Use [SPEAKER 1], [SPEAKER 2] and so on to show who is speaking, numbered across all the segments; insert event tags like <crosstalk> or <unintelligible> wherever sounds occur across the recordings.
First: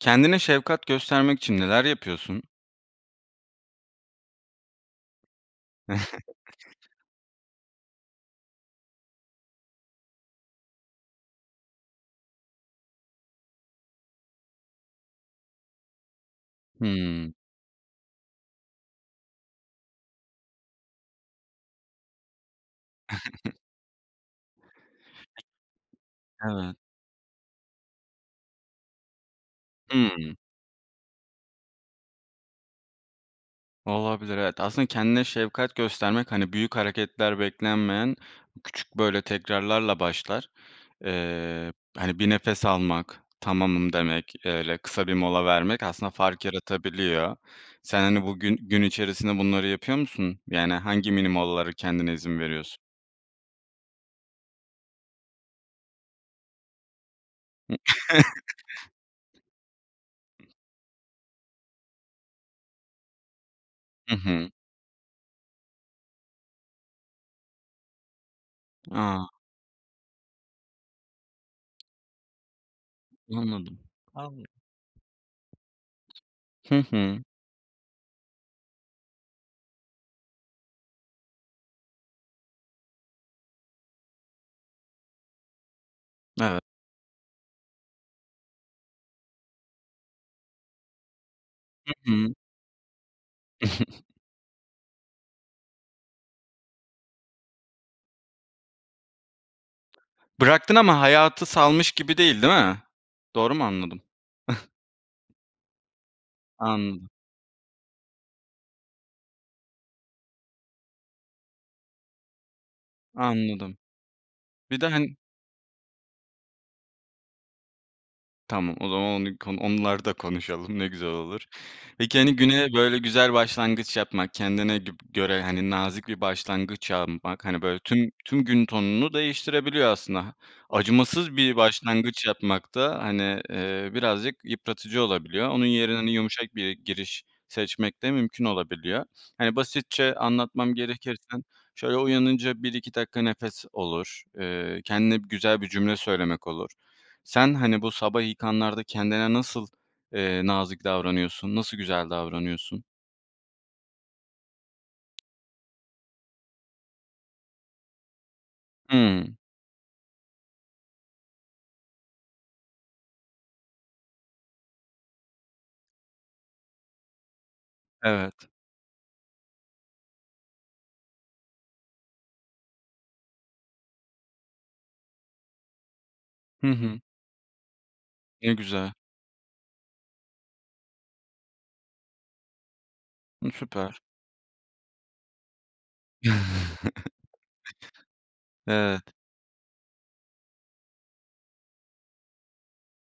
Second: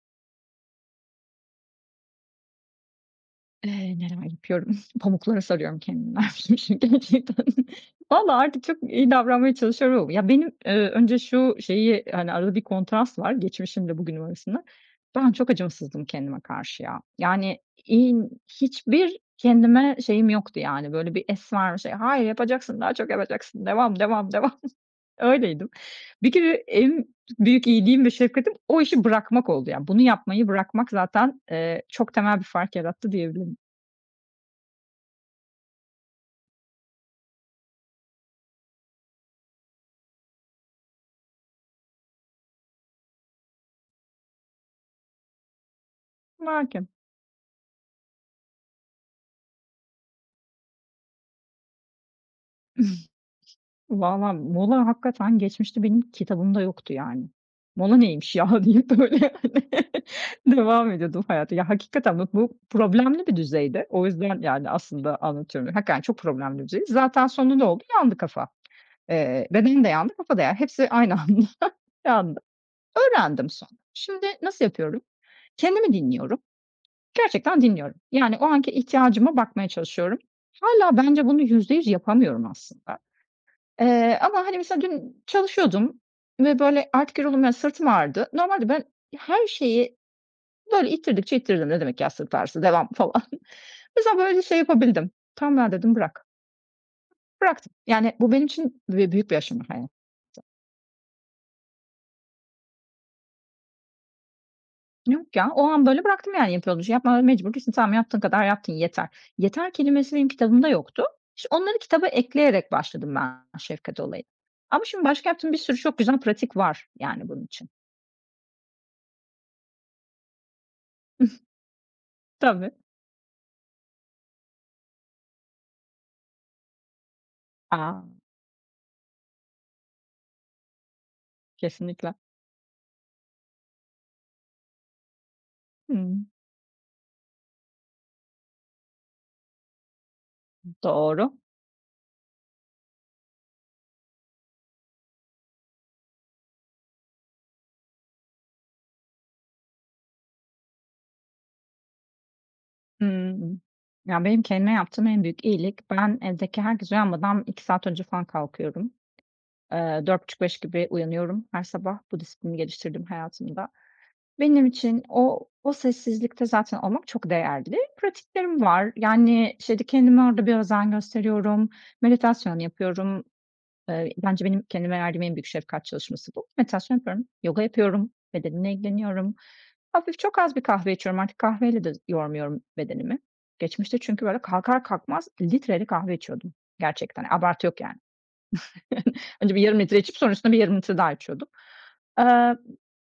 [SPEAKER 1] Kendine şefkat göstermek için neler yapıyorsun?
[SPEAKER 2] Eee, neler yapıyorum. "Pamuklara sarıyorum kendimi." dermişim şi
[SPEAKER 1] <giggles>
[SPEAKER 2] gerçekten. Vallaha artık çok iyi davranmaya çalışıyorum ama. Ya, benim, eee, önce şu şeyi, hani, arada bir kontrast var geçmişimle bugünüm arasında. Ben çok acımasızdım kendime karşı ya.
[SPEAKER 1] Hımm.
[SPEAKER 2] Yani, iii, n hiçbir kendime şeyim yoktu yani, böyle, bir es ver, bir şey. "Hayır yapacaksın daha çok
[SPEAKER 1] <giggles>
[SPEAKER 2] yapacaksın, devam, devam, devam." öyleydim. Bir kere
[SPEAKER 1] Evet.
[SPEAKER 2] en büyük iyiliğim ve şefkatim o işi bırakmak oldu yani bunu
[SPEAKER 1] Hımm.
[SPEAKER 2] yapmayı bırakmak zaten, eee, çok temel bir fark yarattı diyebilirim.
[SPEAKER 1] Olabilir, evet. Aslında kendine şefkat göstermek, hani, büyük hareketler beklenmeyen küçük, böyle, tekrarlarla başlar. Eee, hani, bir nefes almak, tamamım demek, öyle kısa bir mola vermek aslında fark
[SPEAKER 2] Belki.
[SPEAKER 1] yaratabiliyor. Sen, hani, bugün, gün içerisinde bunları yapıyor musun? Yani hangi mini molalara kendine izin veriyorsun?
[SPEAKER 2] <chuckles> Valla mola hakikaten geçmişte benim kitabımda yoktu yani.
[SPEAKER 1] I
[SPEAKER 2] "Mola neymiş ya!" diye böyle hani, <chuckles>
[SPEAKER 1] <chuckles>
[SPEAKER 2] devam ediyordum hayata. Ya, hakikaten bak bu problemli bir düzeydi, o
[SPEAKER 1] Hı
[SPEAKER 2] yüzden
[SPEAKER 1] hı.
[SPEAKER 2] yani aslında anlatıyorum hakikaten çok problemli bir düzeydi. Zaten sonunda ne oldu? Yandı kafa.
[SPEAKER 1] A!
[SPEAKER 2] Eee, bedenim de yandı, kafa da yani hepsi aynı anda yandı. Öğrendim sonra.
[SPEAKER 1] Anladım.
[SPEAKER 2] Şimdi
[SPEAKER 1] Anla
[SPEAKER 2] nasıl yapıyorum? Kendimi dinliyorum,
[SPEAKER 1] Hı hı.
[SPEAKER 2] gerçekten dinliyorum. Yani o anki ihtiyacıma bakmaya çalışıyorum. Hâlâ bence bunu %100 yapamıyorum aslında. Eee, ama hani mesela dün çalışıyordum ve,
[SPEAKER 1] Evet.
[SPEAKER 2] böyle, artık yoruldum, ya, sırtım ağrıdı. Normalde ben her şeyi böyle ittirdikçe ittiririm. "Ne
[SPEAKER 1] Hı
[SPEAKER 2] demek ya
[SPEAKER 1] hı.
[SPEAKER 2] sırt ağrısı, devam." falan. Mesela
[SPEAKER 1] <chuckles>
[SPEAKER 2] böyle şey yapabildim. "Tamam ya!" dedim, "Bırak." Bıraktım yani bu benim için be büyük bir aşama hani. <unintelligible>
[SPEAKER 1] Bıraktın ama hayatı salmış gibi değil, değil mi? Doğru mu anladım? <scoffs>
[SPEAKER 2] Yok ya, o an böyle bıraktım yani yaptığım işi.
[SPEAKER 1] Anladım.
[SPEAKER 2] Yapmaya mecbur değilsin, tamam yaptığın kadar yaptın yeter. "Yeter" kelimesi benim kitabımda yoktu. İşte, onları kitaba ekleyerek başladım ben
[SPEAKER 1] Anladım.
[SPEAKER 2] şefkat olayına.
[SPEAKER 1] Bir
[SPEAKER 2] Ama
[SPEAKER 1] de
[SPEAKER 2] şimdi
[SPEAKER 1] hani
[SPEAKER 2] başka yaptığım bir sürü çok güzel pratik var yani bunun için.
[SPEAKER 1] Tamam, o zaman onu k onları da konuşalım, ne güzel olur. Peki,
[SPEAKER 2] <chuckles>
[SPEAKER 1] hani,
[SPEAKER 2] Tabii.
[SPEAKER 1] güne böyle güzel başlangıç yapmak, kendine gib göre, hani, nazik bir başlangıç yapmak, hani, böyle
[SPEAKER 2] A!
[SPEAKER 1] tüm tüm gün tonunu değiştirebiliyor aslında. Ha, acımasız bir
[SPEAKER 2] Kesinlikle.
[SPEAKER 1] başlangıç yapmak da, hani, eee, birazcık yıpratıcı olabiliyor, onun yerine hani
[SPEAKER 2] Hıı.
[SPEAKER 1] yumuşak bir giriş seçmek de mümkün olabiliyor. Hani basitçe
[SPEAKER 2] I
[SPEAKER 1] anlatmam gerekirse,
[SPEAKER 2] doğru.
[SPEAKER 1] şöyle, uyanınca 1-2 dakika nefes olur, eee, kendine güzel bir cümle söylemek olur. Sen, hani, bu sabah ilk anlarda kendine nasıl, eee, nazik davranıyorsun, nasıl güzel davranıyorsun?
[SPEAKER 2] Hımm. Ya, benim kendime yaptığım en büyük iyilik, ben evdeki herkes uyanmadan 2 saat önce falan kalkıyorum.
[SPEAKER 1] Hımm.
[SPEAKER 2] Eee, 04.30-05.00 gibi uyanıyorum her sabah bu disiplini geliştirdim hayatımda. Benim için o o sessizlikte zaten olmak çok değerli.
[SPEAKER 1] Evet.
[SPEAKER 2] Pratiklerim var, yani, işte, kendime orada bir özen gösteriyorum, meditasyon yapıyorum, eee, bence benim kendime verdiğim en büyük şefkat çalışması bu.
[SPEAKER 1] Hı
[SPEAKER 2] Meditasyon
[SPEAKER 1] hı.
[SPEAKER 2] yapıyorum, yoga yapıyorum,
[SPEAKER 1] Ne
[SPEAKER 2] bedenimle
[SPEAKER 1] güzel.
[SPEAKER 2] ilgileniyorum. Hafif, çok az bir kahve içiyorum, artık kahveyle de yormuyorum bedenimi.
[SPEAKER 1] I
[SPEAKER 2] Geçmişte
[SPEAKER 1] süper.
[SPEAKER 2] çünkü böyle kalkar kalkmaz litreyle kahve içiyordum
[SPEAKER 1] <chuckles>
[SPEAKER 2] gerçekten, abartı yok yani.
[SPEAKER 1] Evet.
[SPEAKER 2] <chuckles> Önce bir yarım litre içip sonra üstüne bir yarım litre daha içiyordum. Eee,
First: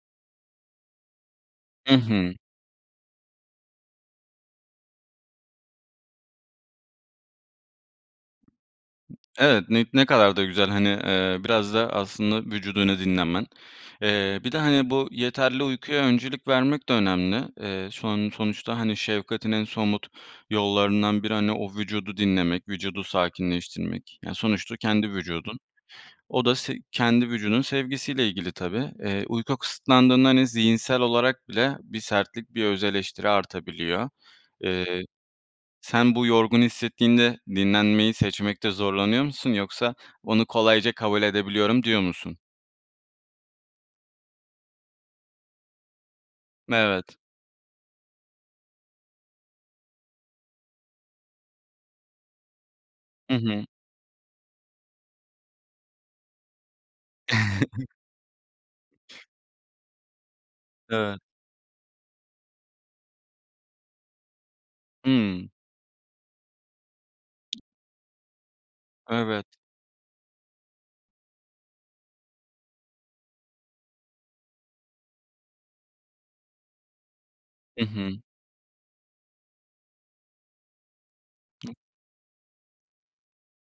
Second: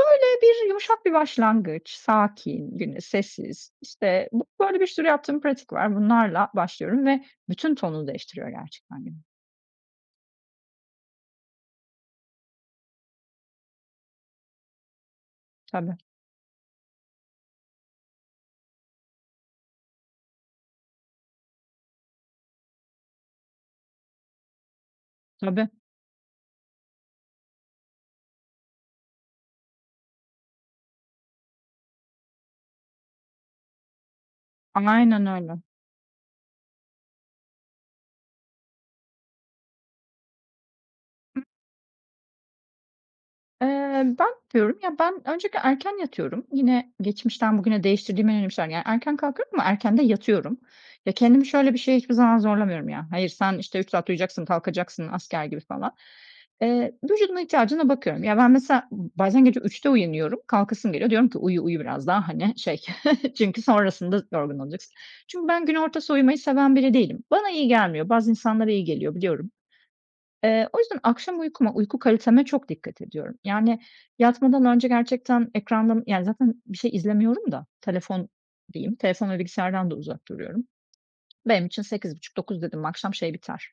[SPEAKER 2] böyle bir yumuşak bir başlangıç,
[SPEAKER 1] Hı hı.
[SPEAKER 2] sakin, güne sessiz, işte, bu böyle bir sürü yaptığım pratik var, bunlarla başlıyorum ve bütün tonunu değiştiriyor gerçekten günün.
[SPEAKER 1] Evet, ni ne kadar da güzel, hani, eee, biraz da aslında vücudunu dinlemen. Eee, bir de, hani, bu yeterli
[SPEAKER 2] Tabii.
[SPEAKER 1] uykuya öncelik vermek de önemli. Eee, son sonuçta, hani, şefkatin en somut yollarından biri, hani, o vücudu dinlemek, vücudu sakinleştirmek yani sonuçta kendi vücudun.
[SPEAKER 2] Tabii.
[SPEAKER 1] O da se kendi vücudunun sevgisiyle ilgili tabii. Eee, uyku kısıtlandığında, hani, zihinsel olarak bile bir sertlik, bir öz eleştiri artabiliyor. Eee,
[SPEAKER 2] Aynen öyle.
[SPEAKER 1] sen bu yorgun hissettiğinde dinlenmeyi seçmekte zorlanıyor musun yoksa "Onu kolayca kabul
[SPEAKER 2] I
[SPEAKER 1] edebiliyorum." diyor musun?
[SPEAKER 2] Eee, ben <unintelligible> ya, ben öncelikle erken yatıyorum, yine
[SPEAKER 1] Evet.
[SPEAKER 2] geçmişten bugüne değiştirdiğim en önemli şeyler. Yani erken kalkıyorum, ama erken de yatıyorum. Ya, kendimi şöyle bir şey hiçbir zaman zorlamıyorum ya, "Hayır,
[SPEAKER 1] Hı
[SPEAKER 2] sen,
[SPEAKER 1] hı.
[SPEAKER 2] işte, 3 saat uyuyacaksın, kalkacaksın." asker gibi falan. Eee, vücudumun ihtiyacına bakıyorum. Ya, ben mesela b
[SPEAKER 1] <chuckles>
[SPEAKER 2] bazen gece 03:00'da uyanıyorum, kalkasım geliyor.
[SPEAKER 1] Eve
[SPEAKER 2] Diyorum ki, uyu, uyu biraz daha, hani, şey, <chuckles> çünkü sonrasında yorgun olacaksın. Çünkü
[SPEAKER 1] Hımm.
[SPEAKER 2] ben gün ortası uyumayı seven biri değilim. Bana iyi gelmiyor. Bazı insanlara iyi geliyor,
[SPEAKER 1] Evet.
[SPEAKER 2] biliyorum. Eee, o yüzden akşam uykuma, uyku kaliteme çok dikkat ediyorum. Yani yatmadan önce gerçekten ekrandan, yani zaten bir şey izlemiyorum da,
[SPEAKER 1] Hı hı.
[SPEAKER 2] telefon diyeyim, telefon ve bilgisayardan da uzak duruyorum. Benim için 20:30-21:00 dedin mi, akşam şey biter,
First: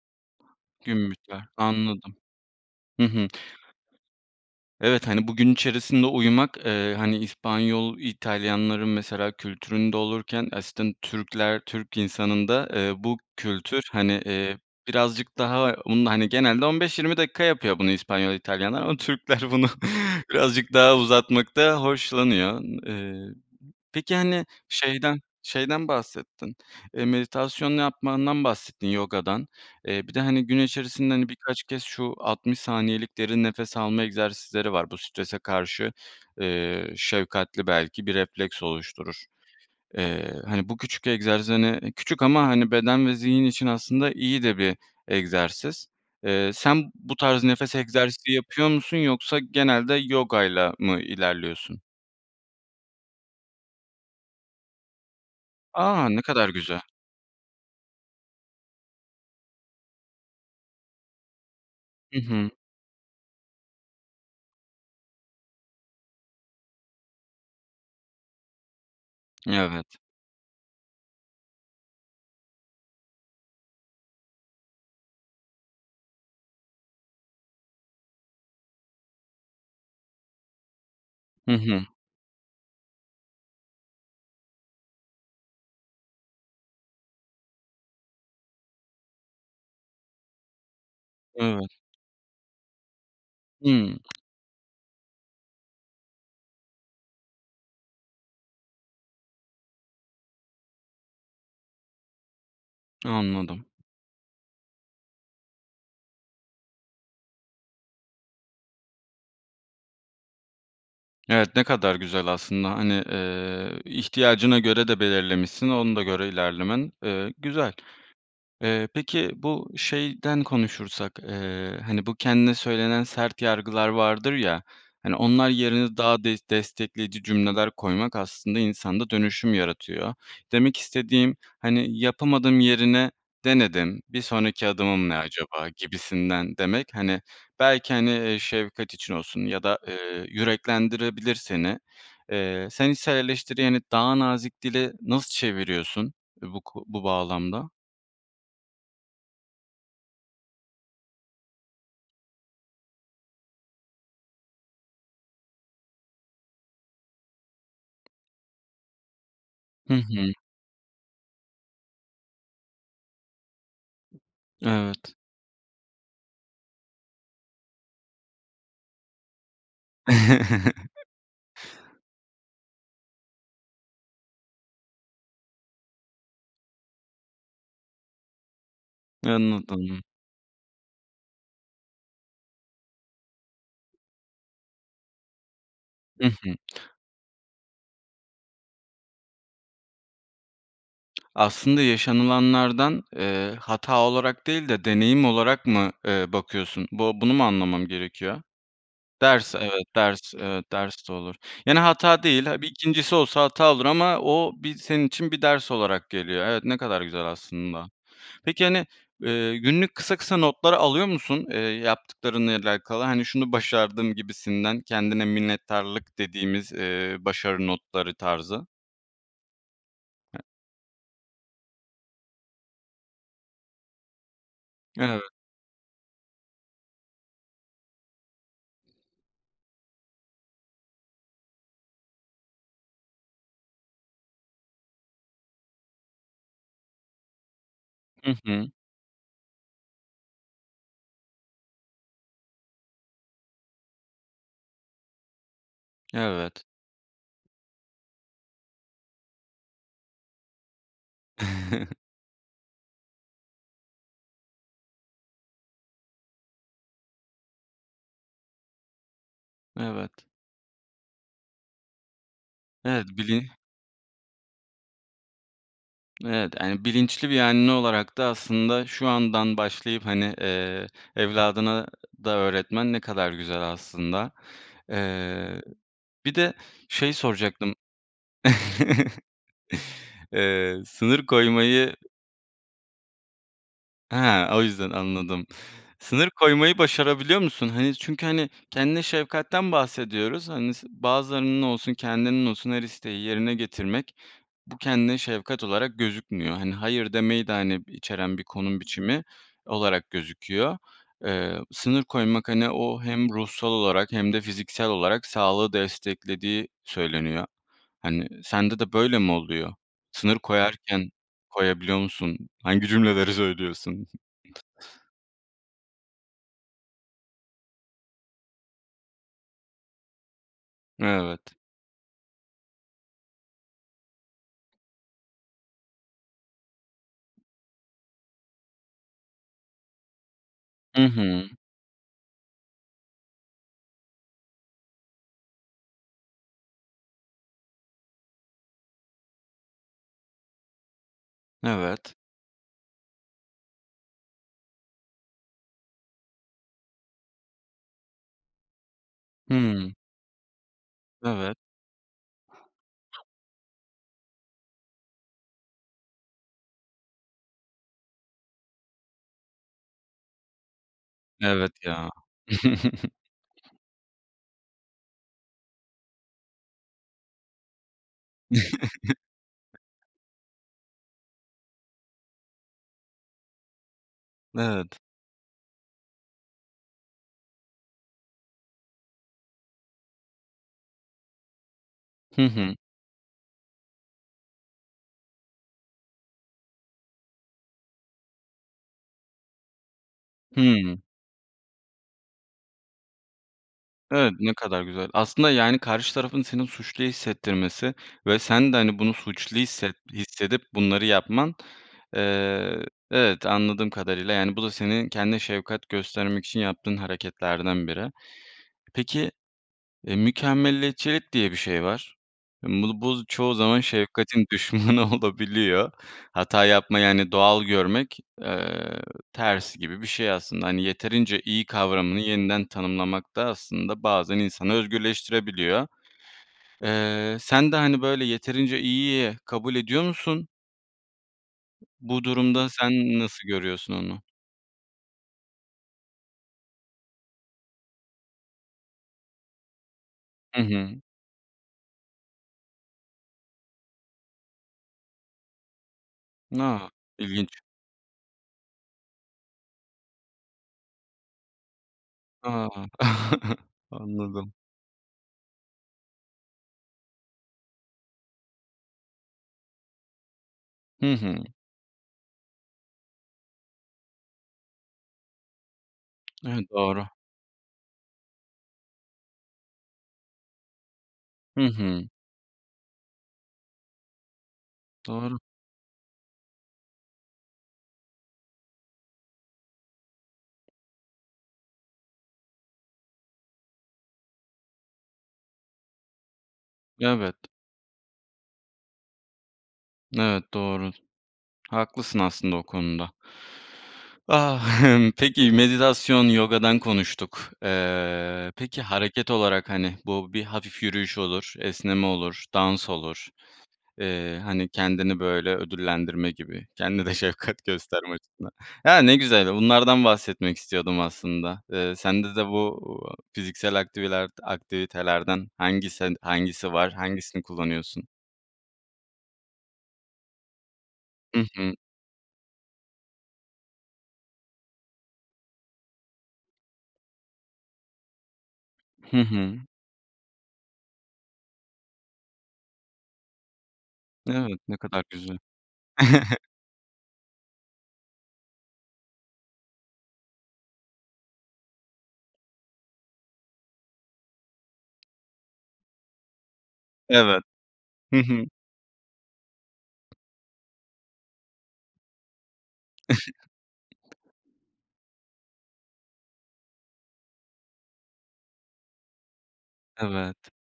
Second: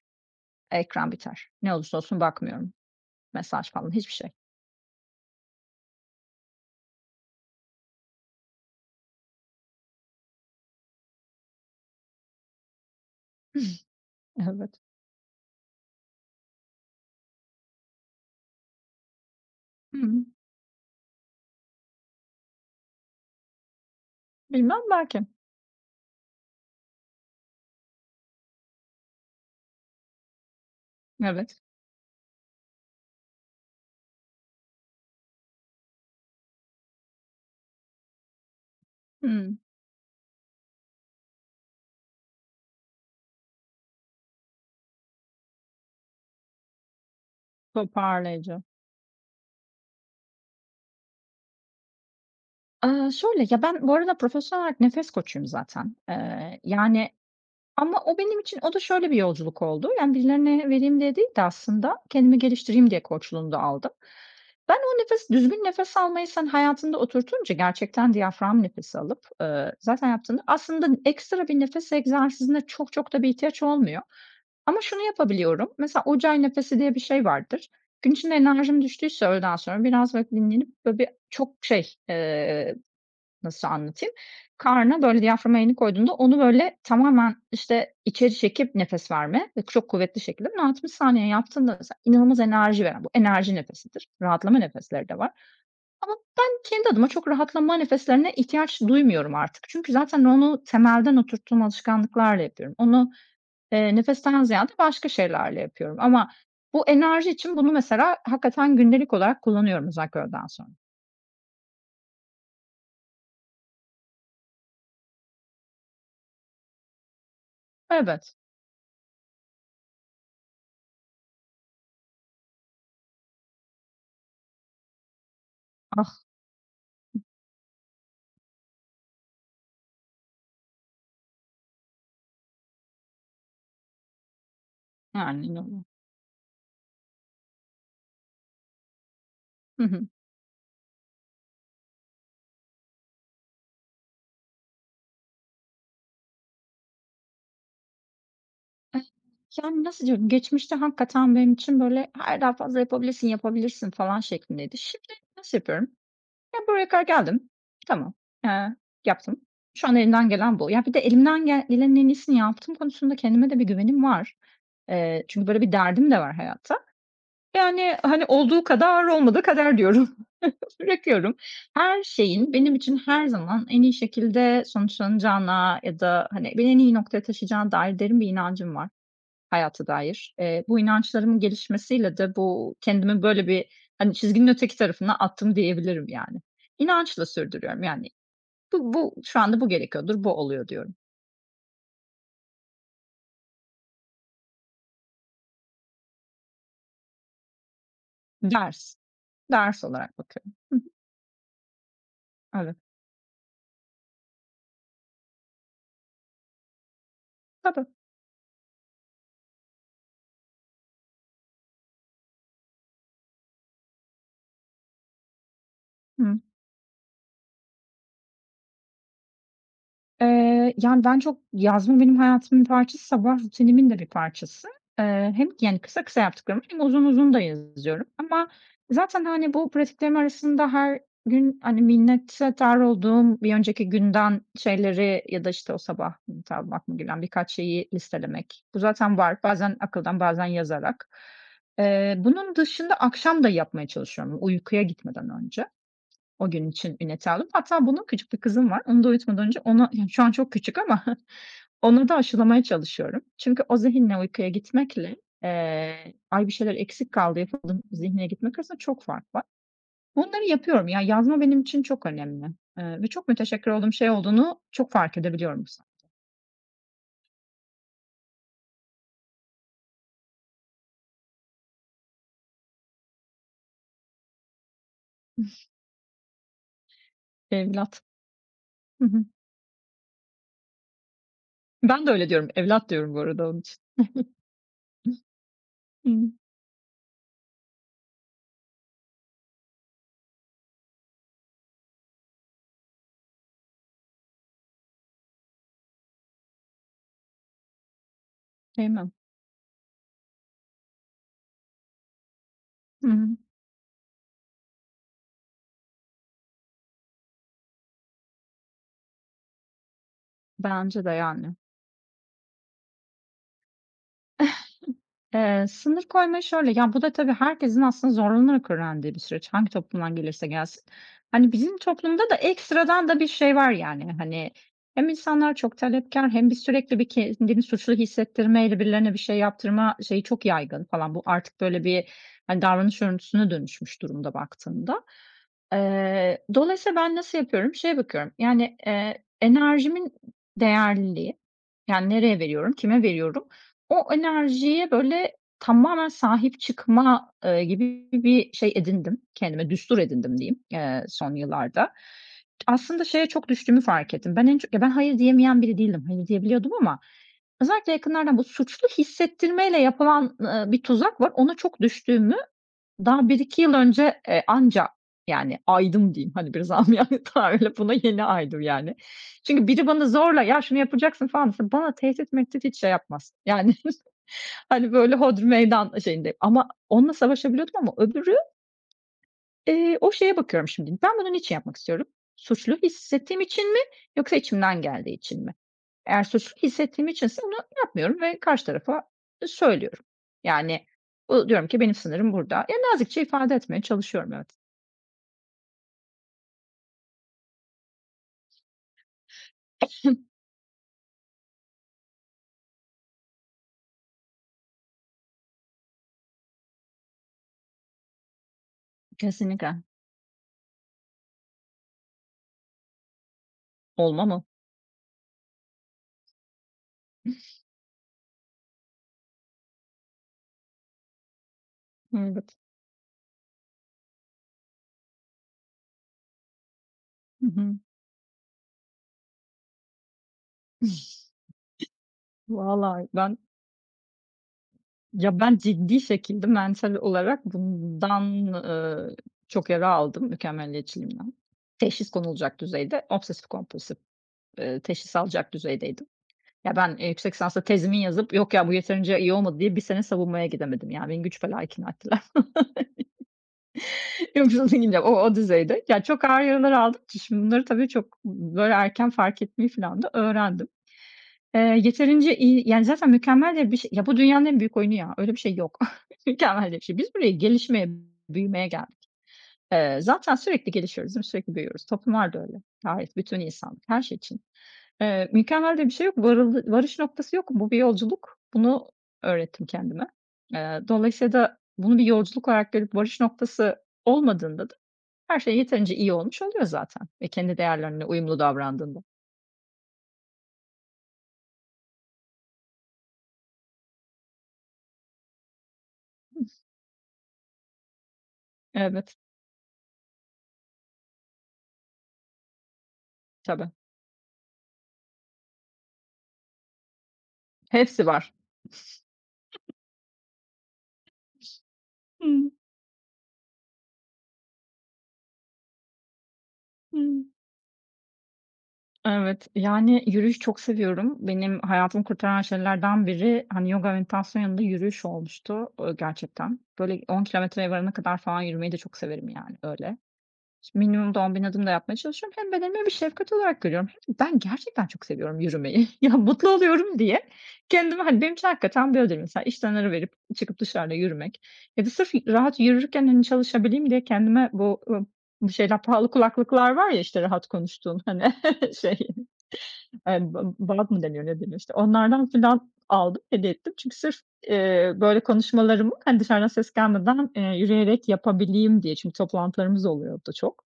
[SPEAKER 1] Gün
[SPEAKER 2] ekran
[SPEAKER 1] biter,
[SPEAKER 2] biter. Ne olursa
[SPEAKER 1] anladım.
[SPEAKER 2] olsun bakmıyorum.
[SPEAKER 1] Hı hı.
[SPEAKER 2] Mesaj falan, hiçbir şey.
[SPEAKER 1] Evet, hani, bu gün içerisinde uyumak, eee, hani, İspanyol, İtalyanların mesela kültüründe olurken, <unintelligible> Türkler, Türk insanında, eee, bu kültür,
[SPEAKER 2] <chuckles>
[SPEAKER 1] hani, eee,
[SPEAKER 2] Evet.
[SPEAKER 1] birazcık daha bunu, hani, genelde 15-20 dakika yapıyor bunu İspanyol, İtalyanlar, ama Türkler bunu
[SPEAKER 2] Hı hı.
[SPEAKER 1] birazcık daha uzatmaktan hoşlanıyor. Eee, peki, hani
[SPEAKER 2] Bilmem,
[SPEAKER 1] şeyden
[SPEAKER 2] belki.
[SPEAKER 1] şeyden bahsettin, eee, meditasyon yapmandan bahsettin, yogadan. Eee, bir de, hani, gün içerisinde, hani,
[SPEAKER 2] Evet.
[SPEAKER 1] birkaç kez şu 60 saniyelik derin nefes alma egzersizleri var, bu strese karşı, eee, şefkatli belki bir refleks oluşturur.
[SPEAKER 2] Hımm.
[SPEAKER 1] Eee, hani bu küçük egzersiz, hani, küçük ama, hani, beden ve zihin için aslında iyi de bir egzersiz. Eee, sen bu tarz nefes egzersizi
[SPEAKER 2] Toparlayıcı.
[SPEAKER 1] yapıyor musun, yoksa genelde yogayla mı ilerliyorsun?
[SPEAKER 2] Aaa, şöyle: Ya, ben bu arada profesyonel olarak nefes koçuyum zaten.
[SPEAKER 1] A! Ne kadar
[SPEAKER 2] Eee,
[SPEAKER 1] güzel.
[SPEAKER 2] yani, ama o benim için o da şöyle bir yolculuk oldu, yani, birilerine vereyim diye değil de aslında
[SPEAKER 1] Hı
[SPEAKER 2] kendimi
[SPEAKER 1] hı.
[SPEAKER 2] geliştireyim diye koçluğunu da aldım. Ben o nefes düzgün nefes almayı sen hayatında oturtunca gerçekten diyafram nefesi alıp, eee,
[SPEAKER 1] Evet.
[SPEAKER 2] zaten yaptığında aslında ekstra bir nefes egzersizine çok çok da bir ihtiyaç olmuyor ama şunu yapabiliyorum. Mesela Ujjayi Nefesi diye bir şey vardır. Gün içinde enerjim düştüyse öğleden sonra biraz, böyle, dinlenip, böyle, birçok
[SPEAKER 1] Hı hı.
[SPEAKER 2] şey, eee, nasıl anlatayım, karna, böyle, diyaframa elini koyduğunda onu, böyle, tamamen, işte, içeri çekip nefes verme ve çok kuvvetli şekilde. Bunu 60 saniye
[SPEAKER 1] Evet.
[SPEAKER 2] yaptığında mesela inanılmaz enerji veren, bu enerji
[SPEAKER 1] Hıı.
[SPEAKER 2] nefesidir; rahatlama nefesleri de var. Ama ben kendi adıma çok rahatlama nefeslerine ihtiyaç duymuyorum artık. Çünkü zaten onu temelden oturttuğum alışkanlıklarla yapıyorum. Onu,
[SPEAKER 1] Anladım.
[SPEAKER 2] eee, nefesten ziyade başka şeylerle yapıyorum ama bu enerji için bunu mesela hakikaten gündelik olarak kullanıyorum özellikle öğleden sonra.
[SPEAKER 1] Evet, ne kadar güzel aslında. Hani, eee, ihtiyacına göre de belirlemişsin, ona da göre ilerlemen, eee, güzel.
[SPEAKER 2] Evet.
[SPEAKER 1] Eee, peki, bu şeyden konuşursak, eee, hani, bu kendine söylenen sert yargılar vardır ya, hani, onlar yerine
[SPEAKER 2] Ah.
[SPEAKER 1] daha des destekleyici cümleler koymak aslında insanda dönüşüm yaratıyor. Demek istediğim, hani, yapamadım yerine denedim, bir sonraki adımım ne acaba
[SPEAKER 2] <unintelligible>
[SPEAKER 1] gibisinden demek, hani, belki, hani, eee, şefkat için olsun ya da,
[SPEAKER 2] Hı hı.
[SPEAKER 1] eee, yüreklendirebilir seni. Eee, sen içsel eleştirilerini daha nazik dile nasıl çeviriyorsun bu ko bu bağlamda?
[SPEAKER 2] Yani nasıl diyorum, geçmişte hakikaten benim için böyle, "Hayır, daha fazla yapabilirsin, yapabilirsin," falan şeklindeydi. Şimdi nasıl yapıyorum? Ya, buraya kadar geldim, tamam, eee, yaptım. Şu
[SPEAKER 1] Hı
[SPEAKER 2] an elimden
[SPEAKER 1] hı.
[SPEAKER 2] gelen bu. Ya, bir de elimden gel gelenin en iyisini yaptığım konusunda kendime de bir güvenim var.
[SPEAKER 1] Evet.
[SPEAKER 2] Eee, çünkü böyle bir derdim de var hayatta. Yani hani, "Olduğu kadar olmadığı kader," diyorum, <chuckles>
[SPEAKER 1] <chuckles>
[SPEAKER 2] bırakıyorum. Her şeyin benim için her zaman en iyi şekilde sonuçlanacağına ya da hani, beni en iyi noktaya taşıyacağına dair derin bir inancım var hayata
[SPEAKER 1] Anladım.
[SPEAKER 2] dair. Eee, bu inançlarımın gelişmesiyle de bu kendimi böyle bir, hani, çizginin öteki tarafına attım diyebilirim
[SPEAKER 1] Hı
[SPEAKER 2] yani.
[SPEAKER 1] hı.
[SPEAKER 2] İnançla sürdürüyorum yani, "Bu bu şu anda bu gerekiyordur, bu oluyor," diyorum
[SPEAKER 1] Aslında yaşanılanlardan, eee, hata olarak değil de deneyim olarak mı, eee, bakıyorsun? Bu bunu mu anlamam gerekiyor?
[SPEAKER 2] Ders,
[SPEAKER 1] Ders,
[SPEAKER 2] ders
[SPEAKER 1] evet,
[SPEAKER 2] olarak
[SPEAKER 1] ders,
[SPEAKER 2] bakıyorum. Hı hı.
[SPEAKER 1] ders de olur. Yani hata değil, ha, bir
[SPEAKER 2] Evet.
[SPEAKER 1] 2' ncisi olsa hata olur ama o bir senin için bir ders olarak geliyor. Evet, ne kadar güzel
[SPEAKER 2] Tabii.
[SPEAKER 1] aslında. Peki hani, eee, günlük kısa kısa notlar alıyor musun, eee, yaptıklarınla alakalı? Hani, "Şunu başardım," gibisinden kendine minnettarlık
[SPEAKER 2] Hıı.
[SPEAKER 1] dediğimiz, eee, başarı notları tarzı.
[SPEAKER 2] Eee, yani, ben çok yazma, benim hayatımın bir parçası, sabah rutinimin de bir parçası.
[SPEAKER 1] Evet.
[SPEAKER 2] Eee, hem, yani, kısa kısa yaptıklarımı hem uzun uzun da yazıyorum ama zaten, hani, bu pratiklerim arasında her gün, hani, minnettar olduğum bir önceki günden şeyleri ya da, işte, o sabah <unintelligible> aklıma gelen birkaç şeyi
[SPEAKER 1] Hı
[SPEAKER 2] listelemek.
[SPEAKER 1] hı.
[SPEAKER 2] Bu zaten var, bazen akıldan, bazen yazarak. Eee, bunun dışında akşam da yapmaya çalışıyorum uykuya gitmeden önce, o
[SPEAKER 1] Evet.
[SPEAKER 2] gün için minnettar olup. Hatta bunu küçük bir kızım var, onu da uyutmadan önce ona, yani, şu an çok küçük ama, <chuckles>
[SPEAKER 1] <chuckles>
[SPEAKER 2] ona da aşılamaya çalışıyorum. Çünkü o zihinle uykuya gitmekle, eee, ay bir şeyler eksik kaldı yapamadım zihniyle gitmek arasında çok fark var.
[SPEAKER 1] Evet.
[SPEAKER 2] Bunları yapıyorum, ya, yazma benim için çok önemli, eee,
[SPEAKER 1] Evet,
[SPEAKER 2] ve çok
[SPEAKER 1] bili
[SPEAKER 2] müteşekkir olduğum şey olduğunu çok fark edebiliyorum bu sayede.
[SPEAKER 1] Evet, yani, bilinçli bir anne olarak da aslında şu andan başlayıp, hani, eee, evladına da öğretmen ne kadar güzel aslında. Eee,
[SPEAKER 2] <chuckles>
[SPEAKER 1] bir de şey soracaktım.
[SPEAKER 2] Evlat. Hı
[SPEAKER 1] <chuckles>
[SPEAKER 2] hı.
[SPEAKER 1] Eee, sınır koymayı
[SPEAKER 2] Ben de öyle diyorum, evlat diyorum bu arada onun için.
[SPEAKER 1] He, o yüzden anladım.
[SPEAKER 2] <chuckles>
[SPEAKER 1] Sınır
[SPEAKER 2] Hımm.
[SPEAKER 1] koymayı başarabiliyor musun? Hani, çünkü, hani, kendine şefkatten bahsediyoruz, hani, s bazılarının olsun, kendinin olsun her isteği yerine getirmek bu kendine şefkat olarak gözükmüyor. Hani, hayır demeyi de, hani, içeren bir konum
[SPEAKER 2] Değil mi?
[SPEAKER 1] biçimi olarak gözüküyor. Eee, sınır koymak, hani, o
[SPEAKER 2] Hı hı.
[SPEAKER 1] hem ruhsal olarak hem de fiziksel olarak sağlığı desteklediği söyleniyor. Hani, sende de böyle mi oluyor? Sınır
[SPEAKER 2] Bence
[SPEAKER 1] koyarken
[SPEAKER 2] de, yani.
[SPEAKER 1] koyabiliyor musun? Hangi cümleleri söylüyorsun? <chuckles>
[SPEAKER 2] <chuckles> Eee, sınır koymayı şöyle, ya, bu da, tabii, herkesin aslında zorlanarak öğrendiği bir süreç. Hangi toplumdan gelirse gelsin. Hani
[SPEAKER 1] Evet.
[SPEAKER 2] bizim toplumda da ekstradan da bir şey var, yani. Hani hem insanlar çok talepkâr hem bir sürekli bir kendini suçlu hissettirmeyle birilerine bir şey yaptırma şeyi çok yaygın
[SPEAKER 1] Hı
[SPEAKER 2] falan. Bu
[SPEAKER 1] hı.
[SPEAKER 2] artık, böyle, bir hani davranış örüntüsüne dönüşmüş durumda, baktığında. Eee, dolayısıyla ben nasıl yapıyorum? Şeye bakıyorum, yani, eee, enerjimin değerliliği, yani,
[SPEAKER 1] Evet.
[SPEAKER 2] nereye veriyorum, kime veriyorum, o enerjiye, böyle, tamamen sahip çıkma, eee, gibi bir şey edindim, kendime
[SPEAKER 1] Hımm.
[SPEAKER 2] düstur edindim diyeyim, eee, son
[SPEAKER 1] Evet.
[SPEAKER 2] yıllarda. Aslında şeye çok düştüğümü fark ettim. Ben en çok, ya ben hayır diyemeyen biri değilim, hayır diyebiliyordum ama özellikle yakınlardan bu suçlu hissettirmeyle yapılan, ııı, bir tuzak var, ona
[SPEAKER 1] Evet,
[SPEAKER 2] çok
[SPEAKER 1] ya.
[SPEAKER 2] düştüğümü daha 1-2 yıl
[SPEAKER 1] <chuckles>
[SPEAKER 2] önce, e, anca, yani, aydım diyeyim, hani, biraz âmiyane tabirle, buna yeni aydım, yani. Çünkü
[SPEAKER 1] <chuckles>
[SPEAKER 2] biri bana zorla ya şunu yapacaksın falan dese, bana tehdit mehtit hiç şey yapmaz, yani, <chuckles> hani,
[SPEAKER 1] Evet.
[SPEAKER 2] böyle, hodri meydan şeyindeyim ama onunla savaşabiliyordum ama öbürü. Eee, o şeye bakıyorum şimdi. Ben bunu niçin yapmak istiyorum?
[SPEAKER 1] Hı
[SPEAKER 2] Suçlu
[SPEAKER 1] hı.
[SPEAKER 2] hissettiğim için mi yoksa içimden geldiği için mi? Eğer suçlu hissettiğim içinse bunu yapmıyorum ve karşı tarafa, ııı, söylüyorum. Yani,
[SPEAKER 1] Hımm.
[SPEAKER 2] bu diyorum ki benim sınırım burada. Ya, nazikçe ifade etmeye çalışıyorum,
[SPEAKER 1] Evet,
[SPEAKER 2] evet.
[SPEAKER 1] ne kadar güzel. Aslında, yani, karşı tarafın seni suçlu hissettirmesi ve sen de, hani, bunu suçlu hisset
[SPEAKER 2] <sneezes>
[SPEAKER 1] hissedip bunları yapman, eee, evet, anladığım kadarıyla, yani, bu da senin kendine şefkat göstermek için yaptığın hareketlerden biri. Peki,
[SPEAKER 2] Kesinlikle.
[SPEAKER 1] eee, mükemmeliyetçilik diye bir şey var. Hımm, bu bu z çoğu zaman
[SPEAKER 2] Olmaz mı?
[SPEAKER 1] şefkatin düşmanı olabiliyor. Hata yapmayı, hani,
[SPEAKER 2] <chuckles>
[SPEAKER 1] doğal görmek, eee, ters gibi bir şey aslında. Hani, yeterince iyi kavramını
[SPEAKER 2] Evet.
[SPEAKER 1] yeniden tanımlamak da aslında bazen insanı özgürleştirebiliyor. Eee,
[SPEAKER 2] Hı
[SPEAKER 1] sen
[SPEAKER 2] hı.
[SPEAKER 1] de, hani, böyle, yeterince iyiyi kabul ediyor musun? Bu
[SPEAKER 2] <chuckles>
[SPEAKER 1] durumda
[SPEAKER 2] Vallahi
[SPEAKER 1] sen
[SPEAKER 2] ben
[SPEAKER 1] nasıl görüyorsun onu?
[SPEAKER 2] Ya, ben ciddi şekilde mental olarak bundan, ııı, çok yara aldım,
[SPEAKER 1] Hı hı.
[SPEAKER 2] mükemmeliyetçiliğimden. Teşhis konulacak düzeyde, obsesif kompulsif, eee, teşhis alacak düzeydeydim.
[SPEAKER 1] N
[SPEAKER 2] Ya,
[SPEAKER 1] a,
[SPEAKER 2] ben, eee, yüksek
[SPEAKER 1] ilginç!
[SPEAKER 2] lisansta tezimi yazıp, "Yok ya bu yeterince iyi olmadı." diye 1 sene savunmaya gidemedim. Ya, beni güç bela ikna ettiler. <chuckles>
[SPEAKER 1] A! <chuckles>
[SPEAKER 2] Yok
[SPEAKER 1] Anladım.
[SPEAKER 2] canım, <unintelligible> o o düzeyde. Ya, çok ağır yaralar aldığım için, şimdi bunları tabii çok, b b böyle, erken fark etmeyi falan da öğrendim.
[SPEAKER 1] Hı hı.
[SPEAKER 2] Eee, yeterince iyi, yani, zaten mükemmel diye bir şe ya bu dünyanın en büyük oyunu ya, öyle bir şey yok. <chuckles>
[SPEAKER 1] Evet,
[SPEAKER 2] Mükemmel diye bir şey.
[SPEAKER 1] doğru.
[SPEAKER 2] Biz burayı gelişmeye, büyümeye geldik. Eee, zaten sürekli gelişiyoruz değil mi, sürekli
[SPEAKER 1] Hı
[SPEAKER 2] büyüyoruz.
[SPEAKER 1] hı.
[SPEAKER 2] Toplumlar da öyle, gayet bütün insanlık, her şey için. Eee,
[SPEAKER 1] Doğru.
[SPEAKER 2] mükemmel diye bir şey yok, varıldı varış noktası yok, bu bir yolculuk. Bunu öğrettim kendime. Eee, dolayısıyla da bunun bir yolculuk olarak görüp varış noktası olmadığında da her şey yeterince iyi olmuş oluyor zaten ve
[SPEAKER 1] Evet.
[SPEAKER 2] kendi değerlerinle uyumlu davrandığında.
[SPEAKER 1] Evet, doğru. Haklısın aslında o konuda. Ah <chuckles> peki meditasyon, yogadan konuştuk. Eee, peki,
[SPEAKER 2] Evet.
[SPEAKER 1] hareket olarak, hani, bu bir hafif yürüyüş olur, esneme olur, dans olur,
[SPEAKER 2] Tabii.
[SPEAKER 1] eee, hani, kendini, böyle, ödüllendirme gibi kendini de şefkat
[SPEAKER 2] Hepsi
[SPEAKER 1] gösterme
[SPEAKER 2] var.
[SPEAKER 1] açısından. Ya, ne güzel,
[SPEAKER 2] <chuckles>
[SPEAKER 1] bunlardan bahsetmek istiyordum aslında. Eee, sende de
[SPEAKER 2] Hımm.
[SPEAKER 1] bu, uuu, fiziksel aktivilerd aktivitelerden hangisi d hangisi var,
[SPEAKER 2] Hımm.
[SPEAKER 1] hangisini kullanıyorsun?
[SPEAKER 2] Evet, yani, yürüyüş çok seviyorum.
[SPEAKER 1] Hı
[SPEAKER 2] Benim
[SPEAKER 1] hı.
[SPEAKER 2] hayatımı kurtaran şeylerden biri, hani, yoga, meditasyonun yanında yürüyüş olmuştu, ııı, gerçekten. Böyle, 10 kilometreye varana kadar falan yürümeyi de çok
[SPEAKER 1] Hı
[SPEAKER 2] severim, yani,
[SPEAKER 1] hı.
[SPEAKER 2] öyle. Ş minimum da 10 bin adım da yapmaya çalışıyorum hem bedenime bir şefkat olarak görüyorum hem ben
[SPEAKER 1] Evet, ne
[SPEAKER 2] gerçekten
[SPEAKER 1] kadar
[SPEAKER 2] çok
[SPEAKER 1] güzel.
[SPEAKER 2] seviyorum yürümeyi. Ya,
[SPEAKER 1] <chuckles>
[SPEAKER 2] mutlu oluyorum diye kendime, hani, benim için hakikaten böyledir mesela. İşten ara verip, çıkıp dışarıda yürümek ya da sırf, ııı, rahat yürürken, hani, çalışabileyim diye kendime bu, ııı, bu şeyler pahalı kulaklıklar var ya, işte,
[SPEAKER 1] Evet,
[SPEAKER 2] rahat konuştuğun,
[SPEAKER 1] hı
[SPEAKER 2] hani,
[SPEAKER 1] hı.
[SPEAKER 2] <chuckles> şey, eee, bı <unintelligible> mı deniyor ne deniyor işte onlardan falan aldım hediye ettim çünkü sırf,
[SPEAKER 1] <chuckles>
[SPEAKER 2] ııı, böyle, konuşmalarımı, hani, dışarıdan ses gelmeden, eee, yürüyerek yapabileyim diye. Çünkü toplantılarımız oluyor o da
[SPEAKER 1] Evet.
[SPEAKER 2] çok.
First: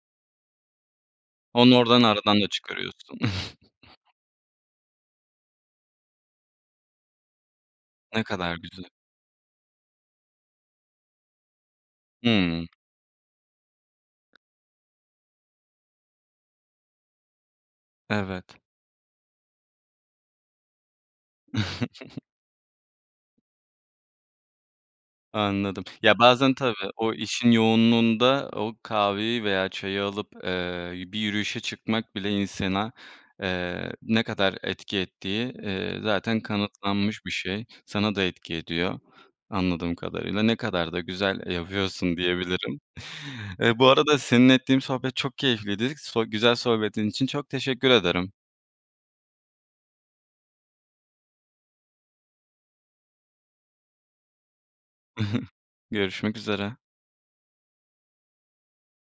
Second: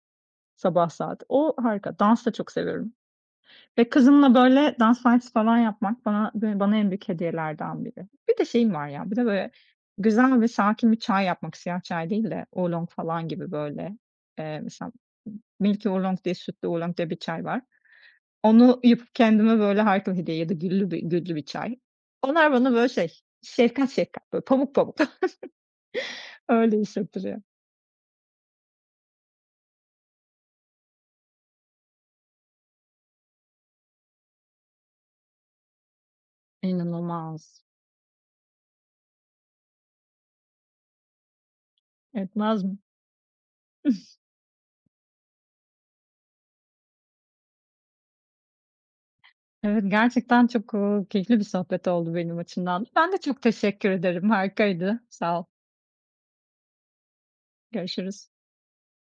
[SPEAKER 2] Sabah saat. O,
[SPEAKER 1] Onu
[SPEAKER 2] harika,
[SPEAKER 1] oradan
[SPEAKER 2] dans da
[SPEAKER 1] aradan da
[SPEAKER 2] çok seviyorum
[SPEAKER 1] çıkarıyorsun.
[SPEAKER 2] ve
[SPEAKER 1] <chuckles>
[SPEAKER 2] kızımla, böyle, dans dersi falan yapmak bana bı bana en büyük hediyelerden biri.
[SPEAKER 1] Ne
[SPEAKER 2] Bir de
[SPEAKER 1] kadar
[SPEAKER 2] şeyim var
[SPEAKER 1] güzel.
[SPEAKER 2] ya, bir de böyle güzel ve sakin bir çay yapmak, siyah çay değil de,
[SPEAKER 1] Hımm.
[SPEAKER 2] Oolong falan gibi böyle, eee, mesela m Milky Oolong diye Sütlü Oolong diye bir çay var.
[SPEAKER 1] Evet.
[SPEAKER 2] Onu yapıp kendime, böyle, harika hediye ya da güllü bi güllü bir çay.
[SPEAKER 1] <chuckles>
[SPEAKER 2] Onlar bana böyle şey şefkat şefkat, böyle, pamuk pamuk.
[SPEAKER 1] Anladım. Ya,
[SPEAKER 2] <chuckles>
[SPEAKER 1] bazen tabii
[SPEAKER 2] Öyle iş
[SPEAKER 1] o
[SPEAKER 2] yaptırıyor.
[SPEAKER 1] işin yoğunluğunda o kahveyi veya çayı alıp, eee, bir yürüyüşe çıkmak bile insana, eee, ne kadar etki ettiği, iii, zaten kanıtlanmış bir
[SPEAKER 2] İnanılmaz.
[SPEAKER 1] şey. Sana da etki ediyor anladığım kadarıyla. Ne kadar da güzel yapıyorsun
[SPEAKER 2] Etmez mi!
[SPEAKER 1] diyebilirim.
[SPEAKER 2] <chuckles>
[SPEAKER 1] Eee, bu arada seninle ettiğim sohbet çok keyifliydi sı güzel sohbetin için çok teşekkür ederim.
[SPEAKER 2] Evet, gerçekten çok, ııı, keyifli bir sohbet oldu benim açımdan. Ben de çok teşekkür ederim. Harikaydı. Sağ ol.
[SPEAKER 1] <chuckles> Görüşmek üzere.
[SPEAKER 2] Görüşürüz.